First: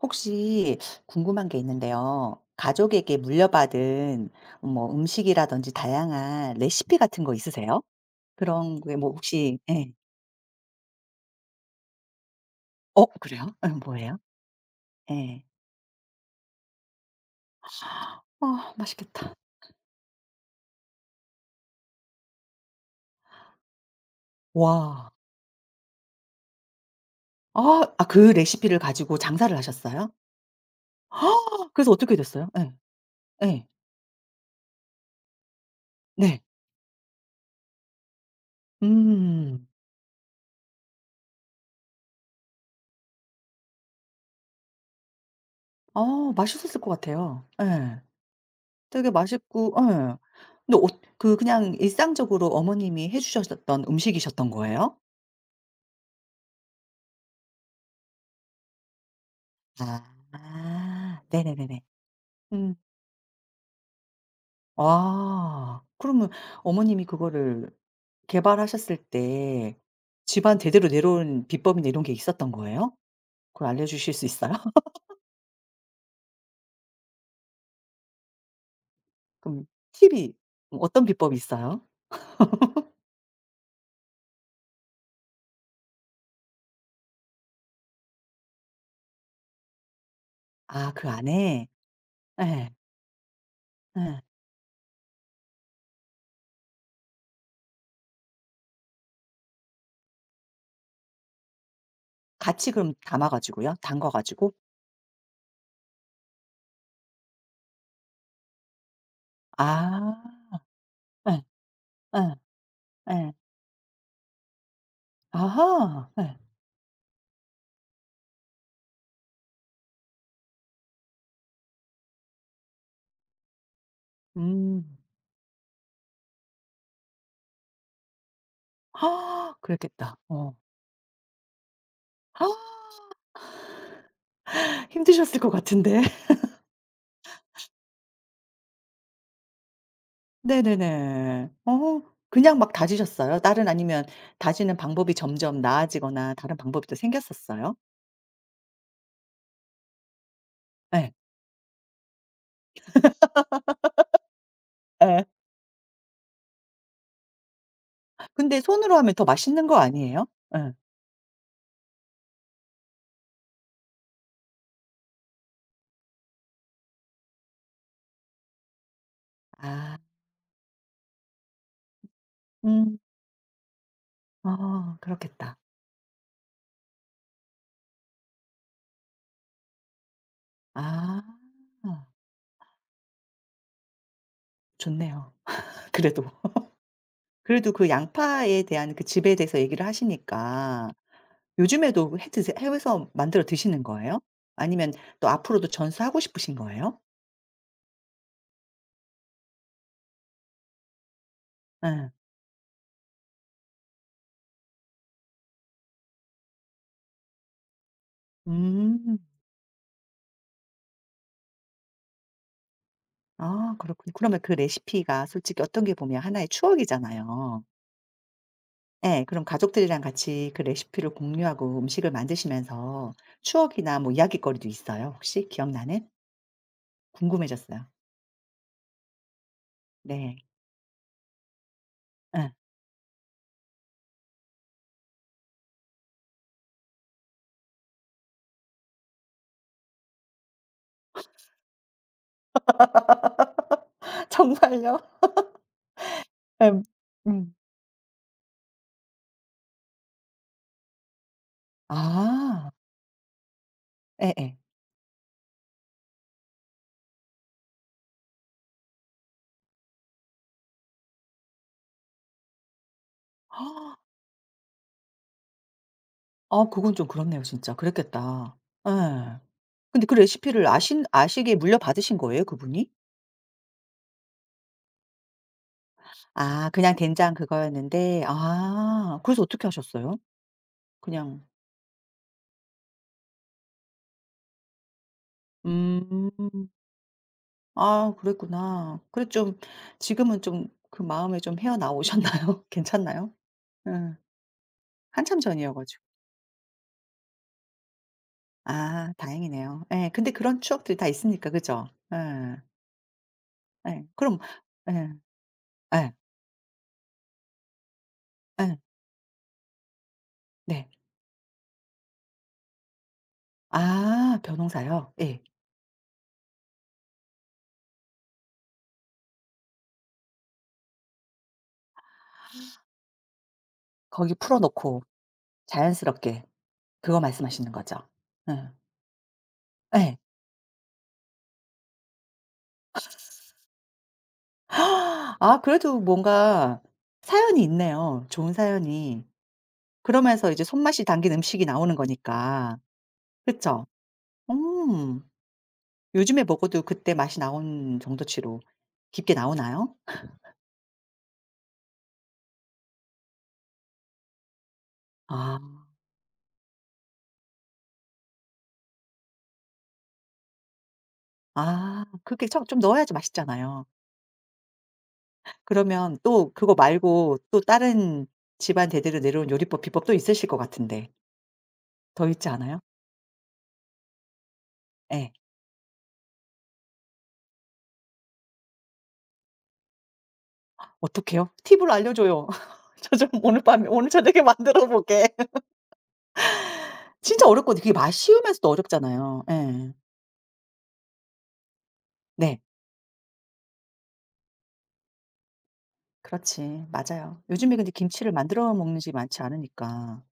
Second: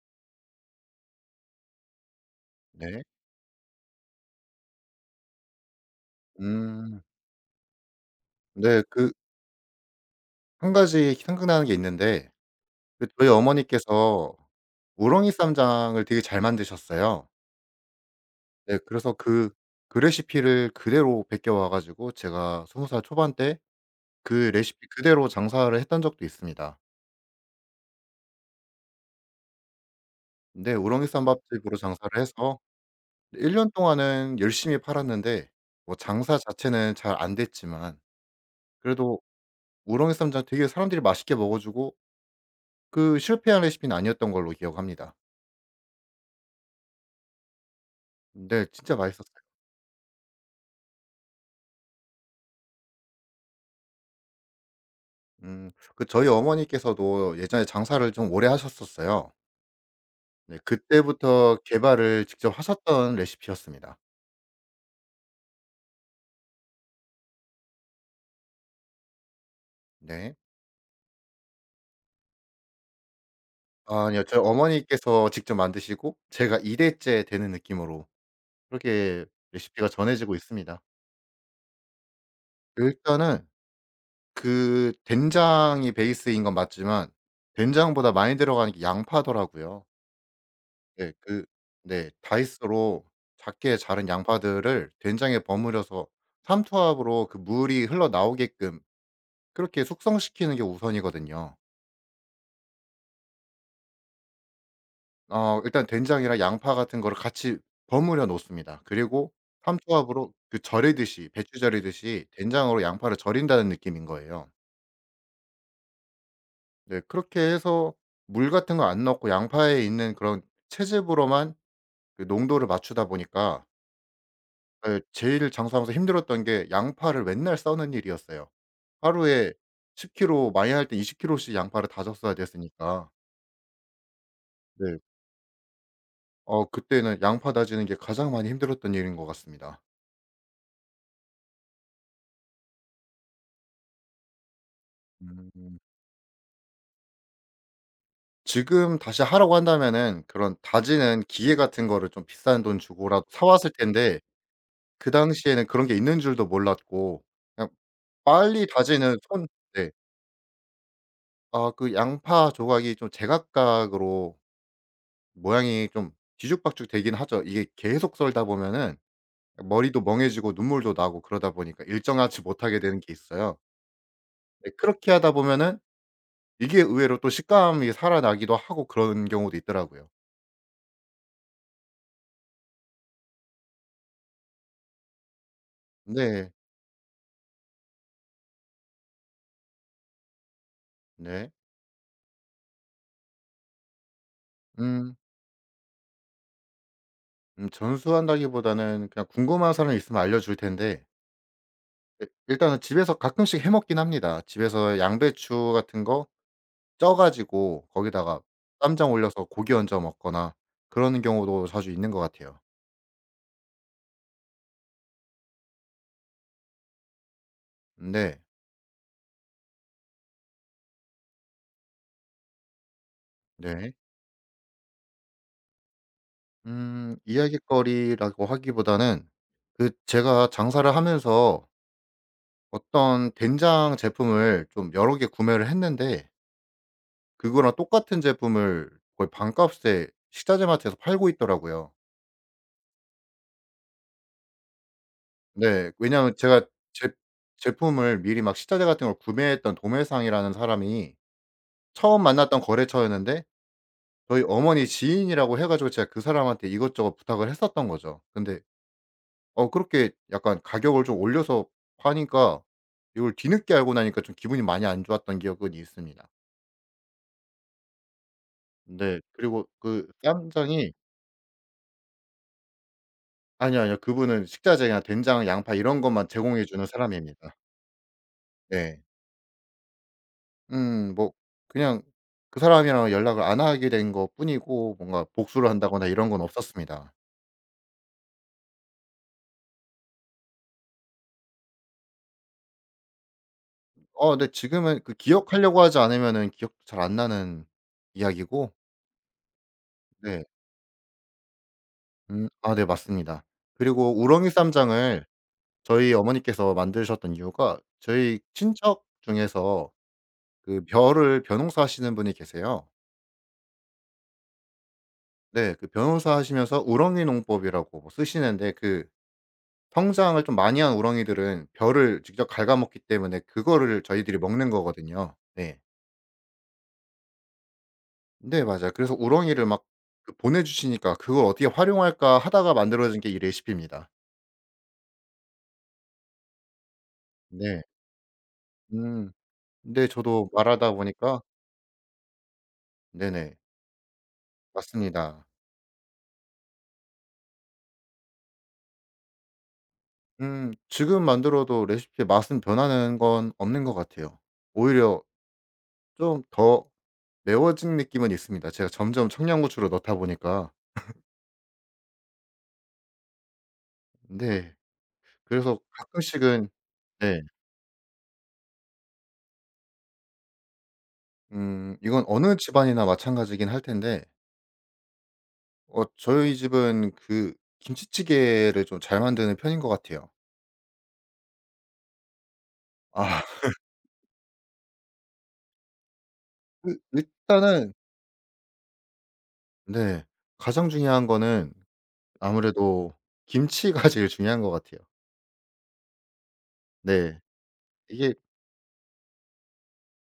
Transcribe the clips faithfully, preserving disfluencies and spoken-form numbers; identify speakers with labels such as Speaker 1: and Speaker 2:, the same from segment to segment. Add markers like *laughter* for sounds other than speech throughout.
Speaker 1: 혹시 궁금한 게 있는데요.
Speaker 2: 네.
Speaker 1: 가족에게 물려받은 뭐 음식이라든지 다양한 레시피
Speaker 2: 음.
Speaker 1: 같은 거 있으세요? 그런
Speaker 2: 네.
Speaker 1: 게 뭐
Speaker 2: 그
Speaker 1: 혹시 예.
Speaker 2: 한 가지 생각나는 게 있는데
Speaker 1: 어
Speaker 2: 그 저희
Speaker 1: 그래요? 예 뭐예요?
Speaker 2: 어머니께서 우렁이
Speaker 1: 예.
Speaker 2: 쌈장을 되게 잘 만드셨어요.
Speaker 1: 아
Speaker 2: 네. 그래서
Speaker 1: 맛있겠다.
Speaker 2: 그 그 레시피를 그대로 베껴 와 가지고 제가 스무 살 초반 때 그 레시피
Speaker 1: 와.
Speaker 2: 그대로 장사를 했던 적도 있습니다.
Speaker 1: 아. 아 그 레시피를 가지고 장사를 하셨어요?
Speaker 2: 근데 우렁이
Speaker 1: 아
Speaker 2: 쌈밥집으로
Speaker 1: 그래서
Speaker 2: 장사를
Speaker 1: 어떻게 됐어요?
Speaker 2: 해서
Speaker 1: 예.
Speaker 2: 1
Speaker 1: 예.
Speaker 2: 년 동안은 열심히 팔았는데 뭐 장사
Speaker 1: 네.
Speaker 2: 자체는 잘 안 됐지만 그래도
Speaker 1: 음.
Speaker 2: 우렁이 쌈장 되게 사람들이 맛있게 먹어 주고 그 실패한 레시피는 아니었던 걸로 기억합니다.
Speaker 1: 아 맛있었을 것 같아요. 예.
Speaker 2: 네. 진짜
Speaker 1: 되게
Speaker 2: 맛있었어요.
Speaker 1: 맛있고 예. 근데 어 그 그냥 일상적으로 어머님이 해 주셨었던 음식이셨던 거예요?
Speaker 2: 음. 그 저희 어머니께서도 예전에 장사를 좀 오래 하셨었어요. 네.
Speaker 1: 아.
Speaker 2: 그때부터
Speaker 1: 네네네네.
Speaker 2: 개발을 직접
Speaker 1: 음.
Speaker 2: 하셨던 레시피였습니다.
Speaker 1: 아. 그러면 어머님이 그거를 개발하셨을 때
Speaker 2: 네.
Speaker 1: 집안 대대로 내려온 비법이나 이런 게 있었던 거예요? 그걸
Speaker 2: 아
Speaker 1: 알려주실
Speaker 2: 니요
Speaker 1: 수
Speaker 2: 저희
Speaker 1: 있어요? *laughs*
Speaker 2: 어머니께서 직접 만드시고 제가 이 대째 되는 느낌으로 그렇게
Speaker 1: 그럼
Speaker 2: 레시피가
Speaker 1: 팁이
Speaker 2: 전해지고
Speaker 1: 뭐
Speaker 2: 있습니다.
Speaker 1: 어떤 비법이 있어요?
Speaker 2: 일단은 그 된장이 베이스인 건 맞지만 된장보다 많이 들어가는 게 양파더라고요.
Speaker 1: 아 그
Speaker 2: 네. 그
Speaker 1: 안에?
Speaker 2: 네.
Speaker 1: 예.
Speaker 2: 다이스로 작게 자른
Speaker 1: 예.
Speaker 2: 양파들을 된장에 버무려서 삼투압으로 그 물이 흘러나오게끔 그렇게 숙성시키는 게 우선이거든요.
Speaker 1: 같이 그럼 담아 가지고요? 담가 가지고?
Speaker 2: 어 일단 된장이랑 양파 같은 거를 같이 버무려 놓습니다. 그리고
Speaker 1: 아.
Speaker 2: 삼투압으로 그 절이듯이
Speaker 1: 예.
Speaker 2: 배추 절이듯이
Speaker 1: 예.
Speaker 2: 된장으로 양파를
Speaker 1: 예.
Speaker 2: 절인다는 느낌인 거예요.
Speaker 1: 아하. 예.
Speaker 2: 네. 그렇게 해서 물 같은 거 안 넣고 양파에 있는 그런 채즙으로만 그 농도를 맞추다 보니까,
Speaker 1: 음.
Speaker 2: 예. 제일 장사하면서 힘들었던 게 양파를 맨날 써는 일이었어요.
Speaker 1: *gasps*
Speaker 2: 하루에
Speaker 1: 아,
Speaker 2: 십
Speaker 1: 그랬겠다.
Speaker 2: 킬로,
Speaker 1: 어.
Speaker 2: 많이 할 때 이십 킬로씩 양파를 다졌어야
Speaker 1: *gasps*
Speaker 2: 됐으니까.
Speaker 1: *laughs*
Speaker 2: 네.
Speaker 1: 힘드셨을 것 같은데.
Speaker 2: 어 그때는 양파 다지는 게 가장 많이 힘들었던 일인 것 같습니다.
Speaker 1: 네네네. 어 그냥 막 다지셨어요? 다른 아니면 다지는 방법이 점점
Speaker 2: 음.
Speaker 1: 나아지거나 다른 방법이 또 생겼었어요?
Speaker 2: 지금 다시 하라고 한다면은 그런
Speaker 1: 예.
Speaker 2: 다지는 기계 같은 거를 좀 비싼 돈 주고라도 사 왔을 텐데 그
Speaker 1: 예.
Speaker 2: 당시에는 그런 게 있는 줄도 몰랐고 그냥
Speaker 1: 근데
Speaker 2: 빨리
Speaker 1: 손으로 하면
Speaker 2: 다지는
Speaker 1: 더
Speaker 2: 손.
Speaker 1: 맛있는 거
Speaker 2: 네.
Speaker 1: 아니에요? 예.
Speaker 2: 아 그 양파 조각이 좀 제각각으로 모양이 좀 뒤죽박죽 되긴 하죠. 이게 계속 썰다 보면은
Speaker 1: 아.
Speaker 2: 머리도 멍해지고 눈물도 나고 그러다 보니까 일정하지 못하게
Speaker 1: 음.
Speaker 2: 되는 게 있어요. 네,
Speaker 1: 아
Speaker 2: 그렇게 하다
Speaker 1: 그렇겠다.
Speaker 2: 보면은 이게 의외로 또 식감이 살아나기도 하고 그런 경우도 있더라고요.
Speaker 1: 아. 좋네요. *laughs* 그래도.
Speaker 2: 네.
Speaker 1: 그래도 그 양파에 대한 그 집에 대해서 얘기를 하시니까
Speaker 2: 네.
Speaker 1: 요즘에도 해 드세 해서 만들어 드시는 거예요? 아니면
Speaker 2: 음.
Speaker 1: 또 앞으로도 전수하고 싶으신 거예요?
Speaker 2: 음 전수한다기보다는 그냥 궁금한 사람이 있으면 알려 줄 텐데
Speaker 1: 예.
Speaker 2: 일- 일단은 집에서 가끔씩 해 먹긴 합니다. 집에서 양배추 같은 거 쪄 가지고 거기다가 쌈장
Speaker 1: 음.
Speaker 2: 올려서 고기 얹어 먹거나 그러는 경우도 자주 있는 것 같아요.
Speaker 1: 아 그렇군요. 그러면 그 레시피가 솔직히 어떤 게 보면 하나의 추억이잖아요.
Speaker 2: 네.
Speaker 1: 예. 그럼 가족들이랑 같이 그 레시피를 공유하고 음식을 만드시면서
Speaker 2: 네.
Speaker 1: 추억이나 뭐 이야깃거리도 있어요 혹시 기억나는?
Speaker 2: 음
Speaker 1: 궁금해졌어요.
Speaker 2: 이야깃거리라고 하기보다는 그
Speaker 1: 네.
Speaker 2: 제가 장사를 하면서
Speaker 1: 예.
Speaker 2: 어떤 된장 제품을 좀 여러 개 구매를 했는데 그거랑 똑같은 제품을 거의 반값에 식자재마트에서 팔고 있더라고요.
Speaker 1: *laughs* 정말요?
Speaker 2: 네. 왜냐하면 제가
Speaker 1: 음.
Speaker 2: 제
Speaker 1: 음.
Speaker 2: 제품을 미리 막 식자재 같은 걸 구매했던 도매상이라는 사람이 처음 만났던
Speaker 1: 아.
Speaker 2: 거래처였는데 저희
Speaker 1: 예예.
Speaker 2: 어머니 지인이라고 해 가지고 제가 그 사람한테 이것저것 부탁을 했었던 거죠. 근데 어 그렇게 약간 가격을 좀 올려서 파니까 이걸 뒤늦게 알고
Speaker 1: *gasps*
Speaker 2: 나니까 좀 기분이 많이 안 좋았던 기억은 있습니다.
Speaker 1: 아 그건 좀 그렇네요 진짜. 그랬겠다. 예.
Speaker 2: 네. 그리고
Speaker 1: 근데
Speaker 2: 그
Speaker 1: 그 레시피를
Speaker 2: 쌈장이
Speaker 1: 아신 아시게 물려받으신 거예요 그분이?
Speaker 2: 아니요, 아니요. 그분은 식자재나 된장, 양파 이런 것만 제공해
Speaker 1: 아
Speaker 2: 주는
Speaker 1: 그냥 된장
Speaker 2: 사람입니다.
Speaker 1: 그거였는데
Speaker 2: 네.
Speaker 1: 아 그래서 어떻게 하셨어요?
Speaker 2: 음 뭐
Speaker 1: 그냥
Speaker 2: 그냥 그 사람이랑 연락을 안 하게 된 것뿐이고 뭔가 복수를 한다거나
Speaker 1: 음.
Speaker 2: 이런 건 없었습니다.
Speaker 1: 아 그랬구나. 그래 좀 지금은 좀 그 마음에 좀 헤어나오셨나요? *laughs* 괜찮나요? 응
Speaker 2: 어 근데 지금은 그
Speaker 1: 한참 전이어
Speaker 2: 기억하려고 하지
Speaker 1: 가지고.
Speaker 2: 않으면은 기억도 잘 안 나는 이야기고.
Speaker 1: 아 다행이네요. 예. 근데
Speaker 2: 네.
Speaker 1: 그런 추억들이 다 있으니까 그죠?
Speaker 2: 음
Speaker 1: 예.
Speaker 2: 아 네 맞습니다.
Speaker 1: 예.
Speaker 2: 그리고
Speaker 1: 그럼
Speaker 2: 우렁이
Speaker 1: 예.
Speaker 2: 쌈장을
Speaker 1: 예.
Speaker 2: 저희 어머니께서 만드셨던 이유가 저희
Speaker 1: 예.
Speaker 2: 친척 중에서 그
Speaker 1: 네.
Speaker 2: 벼를 벼농사 하시는 분이 계세요.
Speaker 1: 아 벼농사요? 예.
Speaker 2: 네. 그 벼농사 하시면서 우렁이 농법이라고 뭐 쓰시는데 그 성장을 좀 많이 한 우렁이들은 벼를 직접 갉아 먹기 때문에 그거를
Speaker 1: 거기
Speaker 2: 저희들이
Speaker 1: 풀어
Speaker 2: 먹는
Speaker 1: 놓고
Speaker 2: 거거든요. 네.
Speaker 1: 자연스럽게 그거 말씀하시는 거죠?
Speaker 2: 네
Speaker 1: 예.
Speaker 2: 맞아요. 그래서 우렁이를 막
Speaker 1: 예.
Speaker 2: 그 보내 주시니까 '그걸 어떻게 활용할까.' 하다가 만들어진 게 이 레시피입니다.
Speaker 1: *gasps* 아 그래도 뭔가 사연이
Speaker 2: 네.
Speaker 1: 있네요. 좋은 사연이.
Speaker 2: 음. 근데
Speaker 1: 그러면서
Speaker 2: 저도
Speaker 1: 이제
Speaker 2: 말하다
Speaker 1: 손맛이 담긴
Speaker 2: 보니까.
Speaker 1: 음식이 나오는 거니까.
Speaker 2: 네네.
Speaker 1: 그쵸? 음.
Speaker 2: 맞습니다.
Speaker 1: 요즘에 먹어도 그때 맛이 나온 정도치로 깊게 나오나요?
Speaker 2: 음 지금 만들어도 레시피의 맛은 변하는 건 없는 것 같아요. 오히려
Speaker 1: 아.
Speaker 2: 좀 더 매워진 느낌은 있습니다 제가 점점 청양고추를 넣다 보니까.
Speaker 1: 아 그렇게 청 좀 넣어야지 맛있잖아요.
Speaker 2: 네. 그래서
Speaker 1: 그러면 또
Speaker 2: 가끔씩은.
Speaker 1: 그거 말고
Speaker 2: 네
Speaker 1: 또 다른 집안 대대로 내려온 요리법 비법 도 있으실 것 같은데
Speaker 2: 음 이건
Speaker 1: 더 있지
Speaker 2: 어느
Speaker 1: 않아요?
Speaker 2: 집안이나 마찬가지긴 할 텐데
Speaker 1: 예.
Speaker 2: 어 저희 집은 그 김치찌개를 좀 잘 만드는 편인 것 같아요.
Speaker 1: 어떡해요? 팁을 알려줘요. *laughs* 저 좀
Speaker 2: 아
Speaker 1: 오늘
Speaker 2: *laughs*
Speaker 1: 밤에 오늘 저녁에 만들어 보게. *laughs*
Speaker 2: 그
Speaker 1: 진짜 어렵거든요. 그게
Speaker 2: 일단은
Speaker 1: 맛 쉬우면서도 어렵잖아요. 예.
Speaker 2: 네 가장 중요한 거는
Speaker 1: 네.
Speaker 2: 아무래도 김치가 *laughs* 제일 중요한 것 같아요.
Speaker 1: 그렇지.
Speaker 2: 네.
Speaker 1: 맞아요. 요즘에 근데 김치를
Speaker 2: 이게
Speaker 1: 만들어 먹는 집이 많지 않으니까.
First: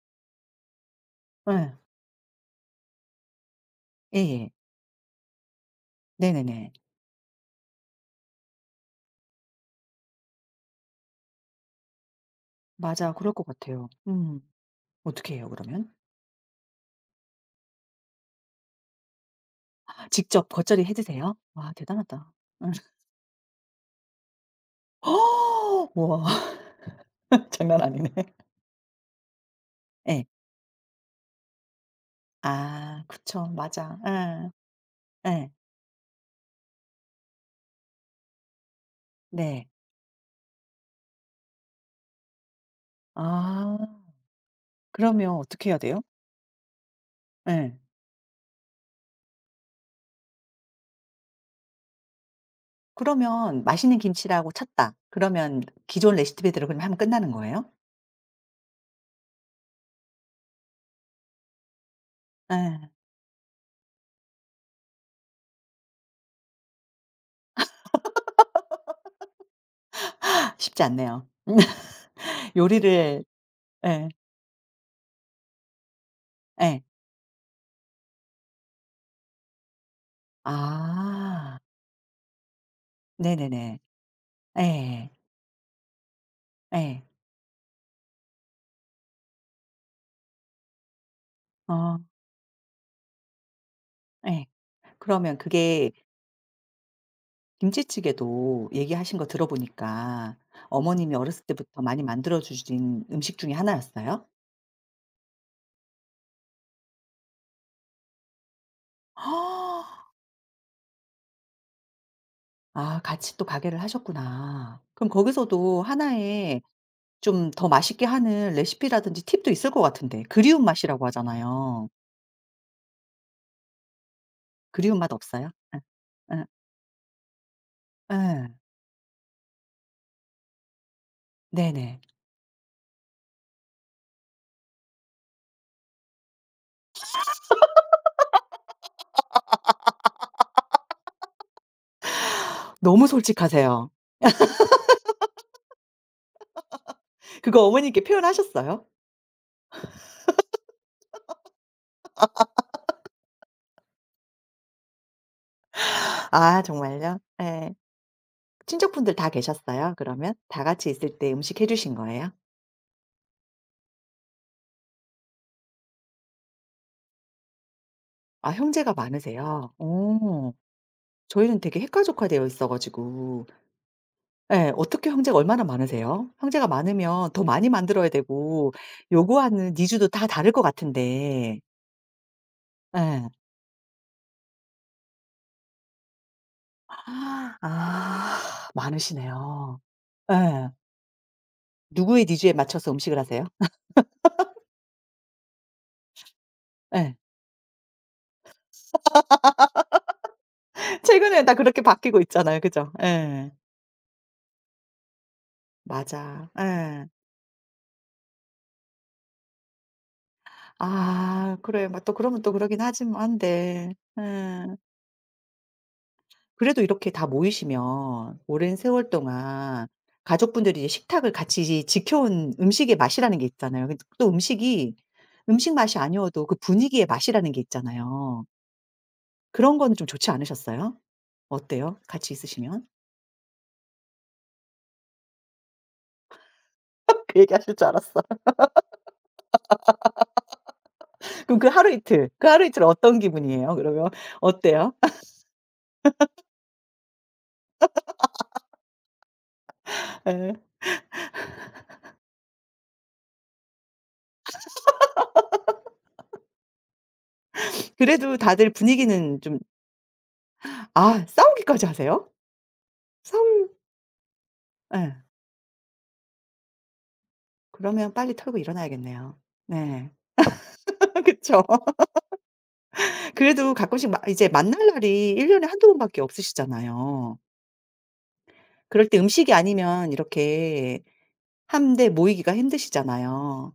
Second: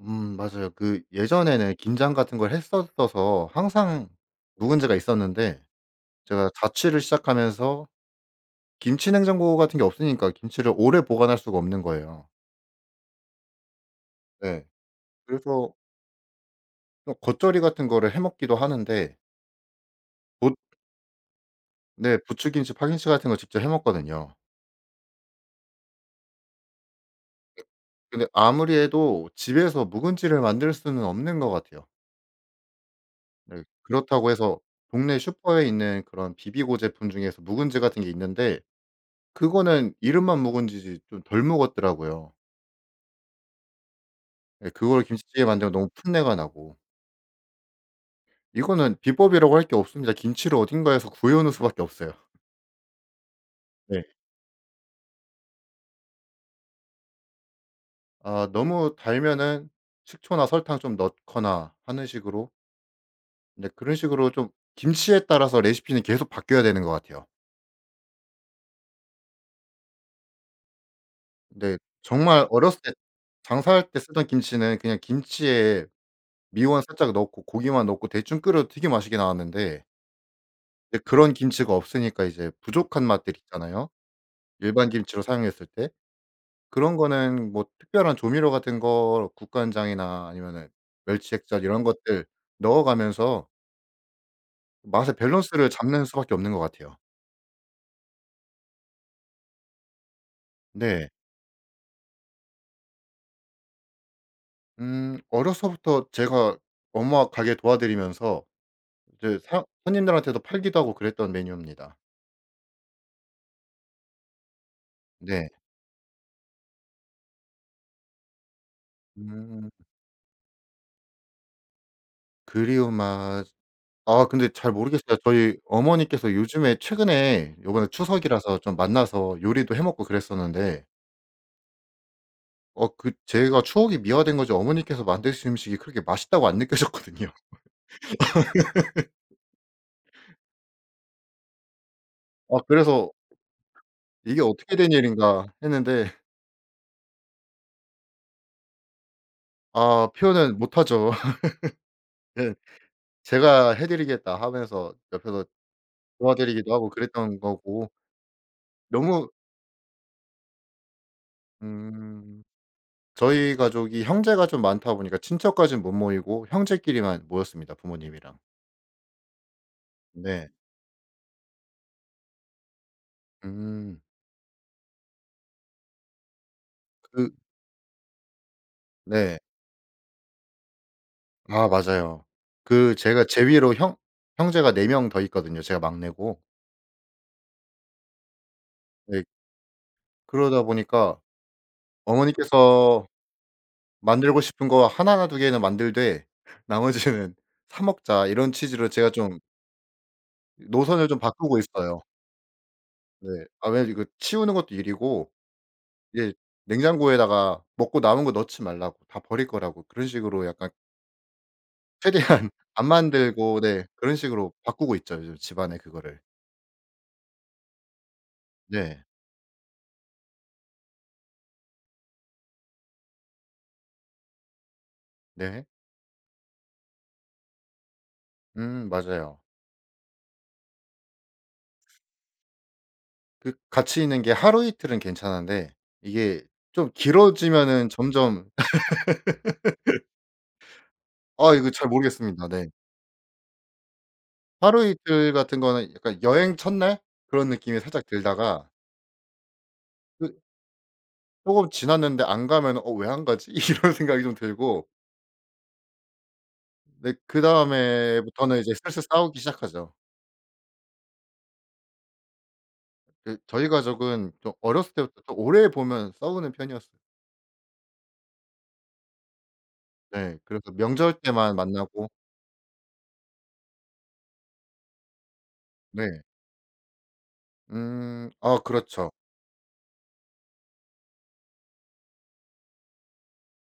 Speaker 2: 음 맞아요. 그 예전에는
Speaker 1: 예.
Speaker 2: 긴장 같은 걸 했었어서 항상
Speaker 1: 예예.
Speaker 2: 묵은지가 있었는데 제가
Speaker 1: 네네네.
Speaker 2: 자취를 시작하면서 김치 냉장고 같은 게 없으니까 김치를 오래 보관할 수가 없는 거예요.
Speaker 1: 맞아. 그럴 것 같아요. 음.
Speaker 2: 네.
Speaker 1: 어떻게 해요
Speaker 2: 그래서
Speaker 1: 그러면?
Speaker 2: 좀 겉절이 같은 거를 해 먹기도 하는데
Speaker 1: 직접
Speaker 2: 부
Speaker 1: 겉절이 해 드세요? 와
Speaker 2: 네
Speaker 1: 대단하다. 예.
Speaker 2: 부추김치, 파김치 같은 거 직접 해 먹거든요.
Speaker 1: 우와. *laughs* 장난 아니네.
Speaker 2: 근데 아무리 해도 집에서
Speaker 1: 예.
Speaker 2: 묵은지를 만들 수는 없는 것 같아요.
Speaker 1: 아 그쵸.
Speaker 2: 네.
Speaker 1: 맞아.
Speaker 2: 그렇다고
Speaker 1: 예.
Speaker 2: 해서 동네
Speaker 1: 예.
Speaker 2: 슈퍼에 있는 그런 비비고 제품 중에서 묵은지 같은 게 있는데
Speaker 1: 네.
Speaker 2: 그거는 이름만 묵은지지 좀 덜 묵었더라고요.
Speaker 1: 아
Speaker 2: 예, 그걸
Speaker 1: 그러면
Speaker 2: 김치찌개
Speaker 1: 어떻게
Speaker 2: 만들면
Speaker 1: 해야
Speaker 2: 너무
Speaker 1: 돼요?
Speaker 2: 풋내가 나고.
Speaker 1: 예.
Speaker 2: 이거는 비법이라고 할 게 없습니다. 김치를 어딘가에서 구해 오는 수밖에 없어요.
Speaker 1: 그러면 맛있는
Speaker 2: 네.
Speaker 1: 김치라고 찾다. 그러면 기존 레시피대로 그럼 하면 끝나는 거예요?
Speaker 2: 아 너무 달면은 식초나 설탕 좀 넣거나 하는 식으로
Speaker 1: 예.
Speaker 2: 네 그런 식으로 좀 김치에 따라서 레시피는 계속 바뀌어야 되는 것 같아요.
Speaker 1: 쉽지 않네요.
Speaker 2: 근데 정말
Speaker 1: *laughs*
Speaker 2: 어렸을 때
Speaker 1: 요리를
Speaker 2: 장사할 때
Speaker 1: 예.
Speaker 2: 쓰던 김치는 그냥 김치에
Speaker 1: 예.
Speaker 2: 미원 살짝 넣고 고기만 넣고 대충 끓여도 되게 맛있게 나왔는데 이제 그런
Speaker 1: 아.
Speaker 2: 김치가 없으니까 이제 부족한 맛들
Speaker 1: 네네네.
Speaker 2: 있잖아요. 일반
Speaker 1: 예.
Speaker 2: 김치로 사용했을 때 그런
Speaker 1: 예.
Speaker 2: 거는 뭐 특별한 조미료 같은 거 국간장이나 아니면은 멸치액젓 이런
Speaker 1: 어
Speaker 2: 것들 넣어가면서
Speaker 1: 예.
Speaker 2: 맛의
Speaker 1: 그러면
Speaker 2: 밸런스를
Speaker 1: 그게
Speaker 2: 잡는 수밖에 없는 것 같아요.
Speaker 1: 김치찌개도 얘기하신 거 들어보니까
Speaker 2: 네.
Speaker 1: 어머님이 어렸을 때부터 많이 만들어 주신 음식 중에 하나였어요?
Speaker 2: 음 어려서부터 제가 엄마 가게 도와드리면서 이제 사
Speaker 1: *gasps*
Speaker 2: 손님들한테도 팔기도 하고 그랬던 메뉴입니다.
Speaker 1: 아 같이 또 가게를 하셨구나. 그럼
Speaker 2: 네.
Speaker 1: 거기서도 하나의 좀 더 맛있게 하는 레시피라든지 팁도
Speaker 2: 음.
Speaker 1: 있을 것 같은데. 그리운 맛이라고 하잖아요.
Speaker 2: 그리운 맛. 아 근데 잘
Speaker 1: 그리운 맛
Speaker 2: 모르겠어요.
Speaker 1: 없어요?
Speaker 2: 저희
Speaker 1: 예.
Speaker 2: 어머니께서
Speaker 1: 예.
Speaker 2: 요즘에 최근에 요번에
Speaker 1: 예.
Speaker 2: 추석이라서 좀 만나서 요리도 해 먹고 그랬었는데
Speaker 1: 네네.
Speaker 2: 어 그 제가 추억이 미화된 거지 어머니께서 만드신 음식이 그렇게 맛있다고 안 느껴졌거든요. *laughs* 아
Speaker 1: 너무
Speaker 2: 그래서
Speaker 1: 솔직하세요.
Speaker 2: '이게 어떻게 된 일인가.' 했는데.
Speaker 1: 그거 어머님께 표현하셨어요?
Speaker 2: 아 표현은 못 하죠. *laughs* 예. 제가 "해 드리겠다." 하면서 옆에서
Speaker 1: 아
Speaker 2: 도와드리기도 하고
Speaker 1: 정말요?
Speaker 2: 그랬던
Speaker 1: 예.
Speaker 2: 거고.
Speaker 1: 친척분들 다
Speaker 2: 너무
Speaker 1: 계셨어요 그러면? 다 같이 있을 때 음식 해 주신 거예요?
Speaker 2: 음 저희 가족이 형제가 좀 많다 보니까 친척까지는 못 모이고 형제끼리만 모였습니다, 부모님이랑.
Speaker 1: 아 형제가 많으세요?
Speaker 2: 네.
Speaker 1: 어. 저희는 되게 핵가족화 되어 있어 가지고
Speaker 2: 음
Speaker 1: 예. 어떻게 형제가 얼마나 많으세요? 형제가 많으면
Speaker 2: 그
Speaker 1: 더 많이 만들어야 되고
Speaker 2: 네.
Speaker 1: 요구하는 니즈도 다 다를 것 같은데.
Speaker 2: 아 맞아요. 그 제가
Speaker 1: 예.
Speaker 2: 제 위로 형 형제가 네 명 더 있거든요, 제가 막내고.
Speaker 1: 아
Speaker 2: 네.
Speaker 1: 많으시네요.
Speaker 2: 그러다
Speaker 1: 예.
Speaker 2: 보니까
Speaker 1: 누구의 니즈에 맞춰서
Speaker 2: 어머니께서
Speaker 1: 음식을 하세요?
Speaker 2: 만들고 싶은 거 하나나 두 개는 만들되
Speaker 1: 예.
Speaker 2: 나머지는 *laughs* "사 먹자." 이런 취지로 제가 좀 노선을 좀
Speaker 1: 최근에는 다
Speaker 2: 바꾸고
Speaker 1: 그렇게
Speaker 2: 있어요.
Speaker 1: 바뀌고 있잖아요. 그죠?
Speaker 2: 네.
Speaker 1: 예.
Speaker 2: 아 왜 이거 치우는 것도 일이고 이제
Speaker 1: 맞아. 예.
Speaker 2: 냉장고에다가 먹고 남은 거 넣지 말라고 다 버릴 거라고 그런 식으로 약간
Speaker 1: 아 그래. 막
Speaker 2: 최대한
Speaker 1: 또 그러면 또
Speaker 2: *laughs*
Speaker 1: 그러긴
Speaker 2: 안
Speaker 1: 하지만
Speaker 2: 만들고 네
Speaker 1: 한데
Speaker 2: 그런 식으로
Speaker 1: 예.
Speaker 2: 바꾸고 있죠 요즘 집안에 그거를.
Speaker 1: 그래도 이렇게 다 모이시면 오랜
Speaker 2: 네.
Speaker 1: 세월 동안 가족분들이 이제 식탁을 같이 지켜온 음식의 맛이라는 게 있잖아요. 근데 또 음식이
Speaker 2: 네.
Speaker 1: 음식 맛이 아니어도 그 분위기의 맛이라는 게 있잖아요.
Speaker 2: 음 맞아요.
Speaker 1: 그런 거는 좀 좋지 않으셨어요? 어때요? 같이 있으시면?
Speaker 2: 그 같이 있는 게 하루 이틀은 괜찮은데 이게 좀
Speaker 1: *laughs* 그 얘기하실 줄
Speaker 2: 길어지면은
Speaker 1: 알았어.
Speaker 2: 점점. 아
Speaker 1: 그럼 그
Speaker 2: 이거 잘
Speaker 1: 하루 이틀, 그
Speaker 2: 모르겠습니다.
Speaker 1: 하루
Speaker 2: 네.
Speaker 1: 이틀 어떤 기분이에요 그러면?
Speaker 2: 하루
Speaker 1: 어때요?
Speaker 2: 이틀 같은 거는 약간 여행 첫날 그런 느낌이 살짝 들다가
Speaker 1: *laughs*
Speaker 2: 그
Speaker 1: 예.
Speaker 2: 쪼금 지났는데 안 가면은 '어 왜 안 가지?' *laughs* 이런 생각이 좀 들고 네
Speaker 1: 그래도
Speaker 2: 그다음에부터는
Speaker 1: 다들
Speaker 2: 이제 슬슬 싸우기
Speaker 1: 분위기는 좀
Speaker 2: 시작하죠.
Speaker 1: 아 싸우기까지 하세요?
Speaker 2: 그
Speaker 1: 싸울
Speaker 2: 저희 가족은 좀 어렸을
Speaker 1: 예.
Speaker 2: 때부터 좀 오래 보면 싸우는 편이었어요.
Speaker 1: 그러면 빨리 털고 일어나야겠네요. 네.
Speaker 2: 네. 그래서 명절
Speaker 1: *laughs*
Speaker 2: 때만
Speaker 1: 그쵸.
Speaker 2: 만나고.
Speaker 1: 그래도 가끔씩 마 이제 만날 날이 일 년에 한두 번밖에
Speaker 2: 네.
Speaker 1: 없으시잖아요.
Speaker 2: 음. 아
Speaker 1: 그럴
Speaker 2: 그렇죠.
Speaker 1: 때 음식이 아니면 이렇게 한데 모이기가 힘드시잖아요.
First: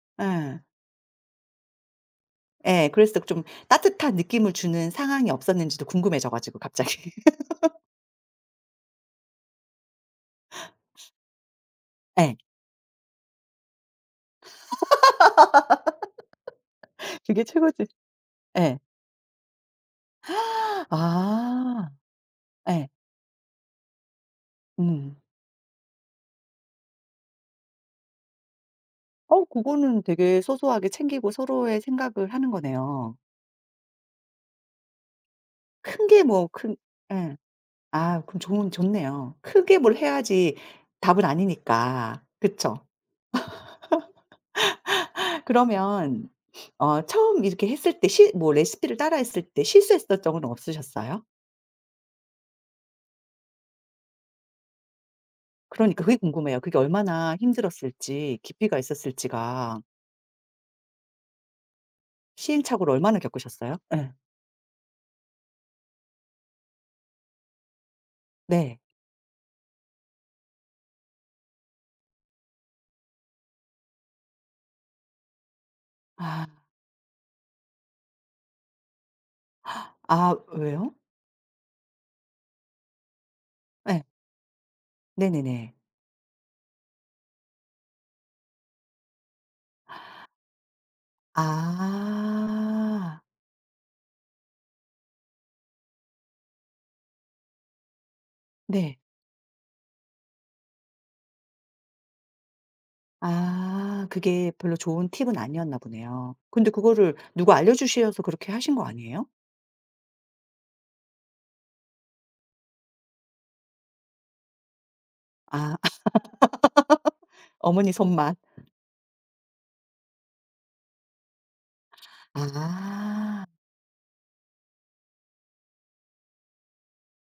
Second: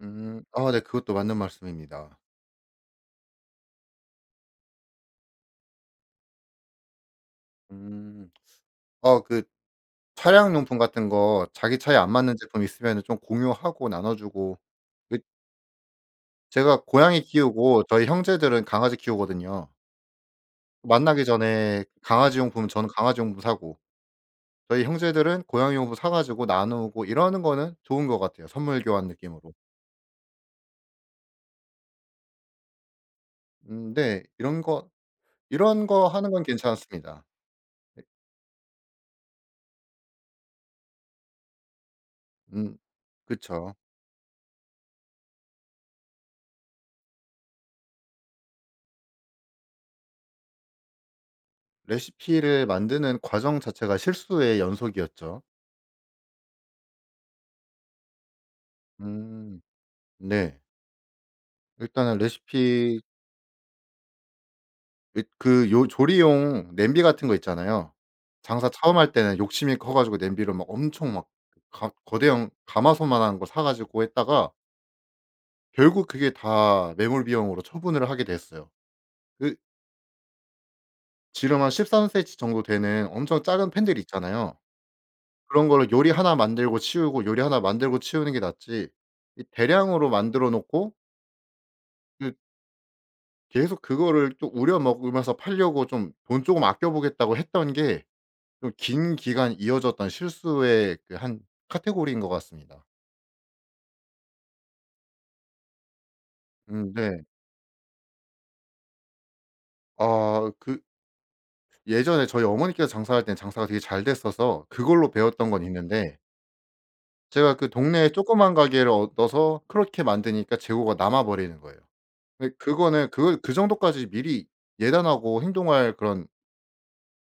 Speaker 2: 음.
Speaker 1: 예.
Speaker 2: 아 네 그것도 맞는 말씀입니다.
Speaker 1: 예. 그래서 좀 따뜻한 느낌을 주는 상황이 없었는지도 궁금해져 가지고 갑자기. *laughs*
Speaker 2: 음. 아그 차량용품 같은 거 자기 차에 안
Speaker 1: 예.
Speaker 2: 맞는 제품 있으면은 좀 공유하고 나눠 주고 그 제가 고양이
Speaker 1: 그게
Speaker 2: 키우고
Speaker 1: 최고지.
Speaker 2: 저희 형제들은
Speaker 1: 예.
Speaker 2: 강아지 키우거든요.
Speaker 1: *gasps*
Speaker 2: 만나기 전에
Speaker 1: 아.
Speaker 2: 강아지 용품
Speaker 1: 예.
Speaker 2: 저는 강아지 용품 사고 저희
Speaker 1: 음.
Speaker 2: 형제들은 고양이 용품 사 가지고 나누고 이러는 거는 좋은 것 같아요, 선물 교환
Speaker 1: 어
Speaker 2: 느낌으로.
Speaker 1: 그거는 되게 소소하게 챙기고 서로의 생각을 하는 거네요.
Speaker 2: 음 네. 이런 거 이런
Speaker 1: 큰
Speaker 2: 거
Speaker 1: 게
Speaker 2: 하는 건
Speaker 1: 뭐 큰
Speaker 2: 괜찮습니다.
Speaker 1: 예.
Speaker 2: 예
Speaker 1: 아 그럼 좋은 좋네요. 크게 뭘 해야지 답은 아니니까.
Speaker 2: 음
Speaker 1: 그쵸?
Speaker 2: 그쵸.
Speaker 1: 그러면 어 처음 이렇게 했을 때 실 뭐 레시피를 따라 했을 때 실수했던 적은 없으셨어요?
Speaker 2: 레시피를 만드는 과정 자체가 실수의 연속이었죠.
Speaker 1: 그러니까 그게 궁금해요. 그게 얼마나 힘들었을지 깊이가
Speaker 2: 음
Speaker 1: 있었을지가
Speaker 2: 네. 일단은
Speaker 1: 시행착오를
Speaker 2: 레시피,
Speaker 1: 얼마나 겪으셨어요? 예.
Speaker 2: 이 그 요 조리용 냄비 같은 거 있잖아요. 장사
Speaker 1: 네.
Speaker 2: 처음 할 때는 욕심이 커 가지고 냄비를 막 엄청 막 가 거대형 가마솥만한 거 사 가지고 했다가 결국 그게
Speaker 1: 아.
Speaker 2: 다 매몰 비용으로 처분을 하게 됐어요. 그
Speaker 1: 아 왜요?
Speaker 2: 지름 한 십삼 센치 정도 되는 엄청 작은 팬들
Speaker 1: 예.
Speaker 2: 있잖아요. 그런
Speaker 1: 네네네.
Speaker 2: 걸로 요리 하나 만들고 치우고 요리 하나 만들고 치우는 게 낫지 이 대량으로 만들어 놓고 그
Speaker 1: 아.
Speaker 2: 계속 그거를 또 우려 먹으면서 팔려고 좀 '돈 조금 아껴 보겠다.'고 했던 게 좀
Speaker 1: 네.
Speaker 2: 긴 기간 이어졌던 실수의 그 한 카테고리인 것 같습니다.
Speaker 1: 아 그게 별로 좋은 팁은 아니었나 보네요. 근데
Speaker 2: 음
Speaker 1: 그거를
Speaker 2: 네.
Speaker 1: 누가 알려주셔서 그렇게 하신 거 아니에요?
Speaker 2: 아 그 예전에 저희 어머니께서 장사할 땐 장사가 되게 잘 됐어서 그걸로 배웠던 건
Speaker 1: 아 *laughs*
Speaker 2: 있는데 제가 그
Speaker 1: 어머니
Speaker 2: 동네에
Speaker 1: 손맛.
Speaker 2: 조그만 가게를 얻어서 그렇게 만드니까 재고가 남아 버리는 거예요. 근데 그거는 그걸
Speaker 1: 아
Speaker 2: 그 정도까지 미리 예단하고 행동할 그런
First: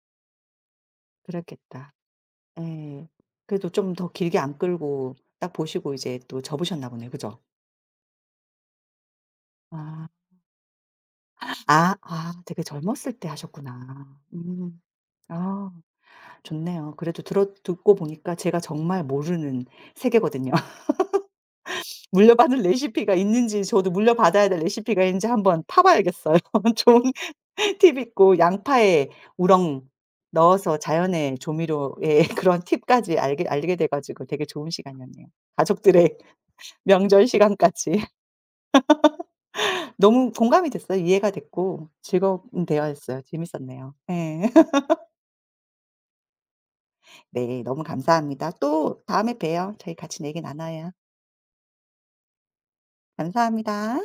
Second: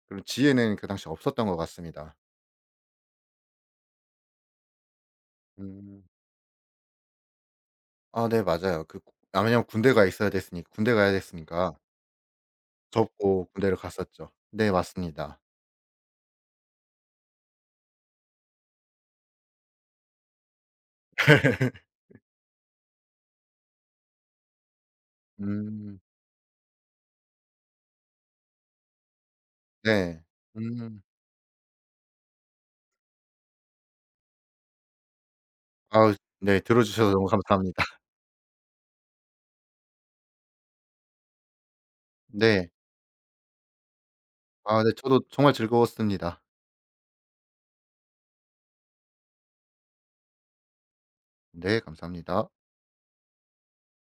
Speaker 2: 그런 지혜는 그 당시에 없었던 것
Speaker 1: 그렇겠다.
Speaker 2: 같습니다.
Speaker 1: 예. 그래도 좀 더 길게 안 끌고 딱 보시고
Speaker 2: 음.
Speaker 1: 이제 또 접으셨나 보네요. 그죠?
Speaker 2: 아 네 맞아요. 그 아 왜냐면 군대가
Speaker 1: 아.
Speaker 2: 있어야 됐으니 군대 가야 됐으니까
Speaker 1: 아 아 되게 젊었을 때
Speaker 2: 접고 군대를
Speaker 1: 하셨구나.
Speaker 2: 갔었죠. 네
Speaker 1: 음.
Speaker 2: 맞습니다.
Speaker 1: 아 좋네요. 그래도 들어 듣고 보니까 제가 정말 모르는 세계거든요. *laughs*
Speaker 2: *laughs*
Speaker 1: 물려받을 레시피가 있는지 저도 물려받아야 될 레시피가 있는지 한번
Speaker 2: 음.
Speaker 1: 파봐야겠어요. *laughs* 좋은 꿀팁 있고 양파에 우렁
Speaker 2: 네.
Speaker 1: 넣어서
Speaker 2: 음.
Speaker 1: 자연의 조미료의 *laughs* 그런 팁까지 알게 알게 돼 가지고 되게 좋은 시간이었네요.
Speaker 2: 아
Speaker 1: 가족들의
Speaker 2: 네
Speaker 1: *laughs*
Speaker 2: 들어 주셔서 너무
Speaker 1: 명절
Speaker 2: 감사합니다. *laughs*
Speaker 1: 시간까지. *laughs* 너무 공감이 됐어요. 이해가 됐고 즐거운
Speaker 2: 네.
Speaker 1: 대화였어요. 재밌었네요. 예. 네. *laughs*
Speaker 2: 아 네 저도 정말 즐거웠습니다.
Speaker 1: 네, 너무 감사합니다. 또 다음에 봬요. 저희 같이 얘기 나눠요.
Speaker 2: 네 감사합니다.
Speaker 1: 감사합니다.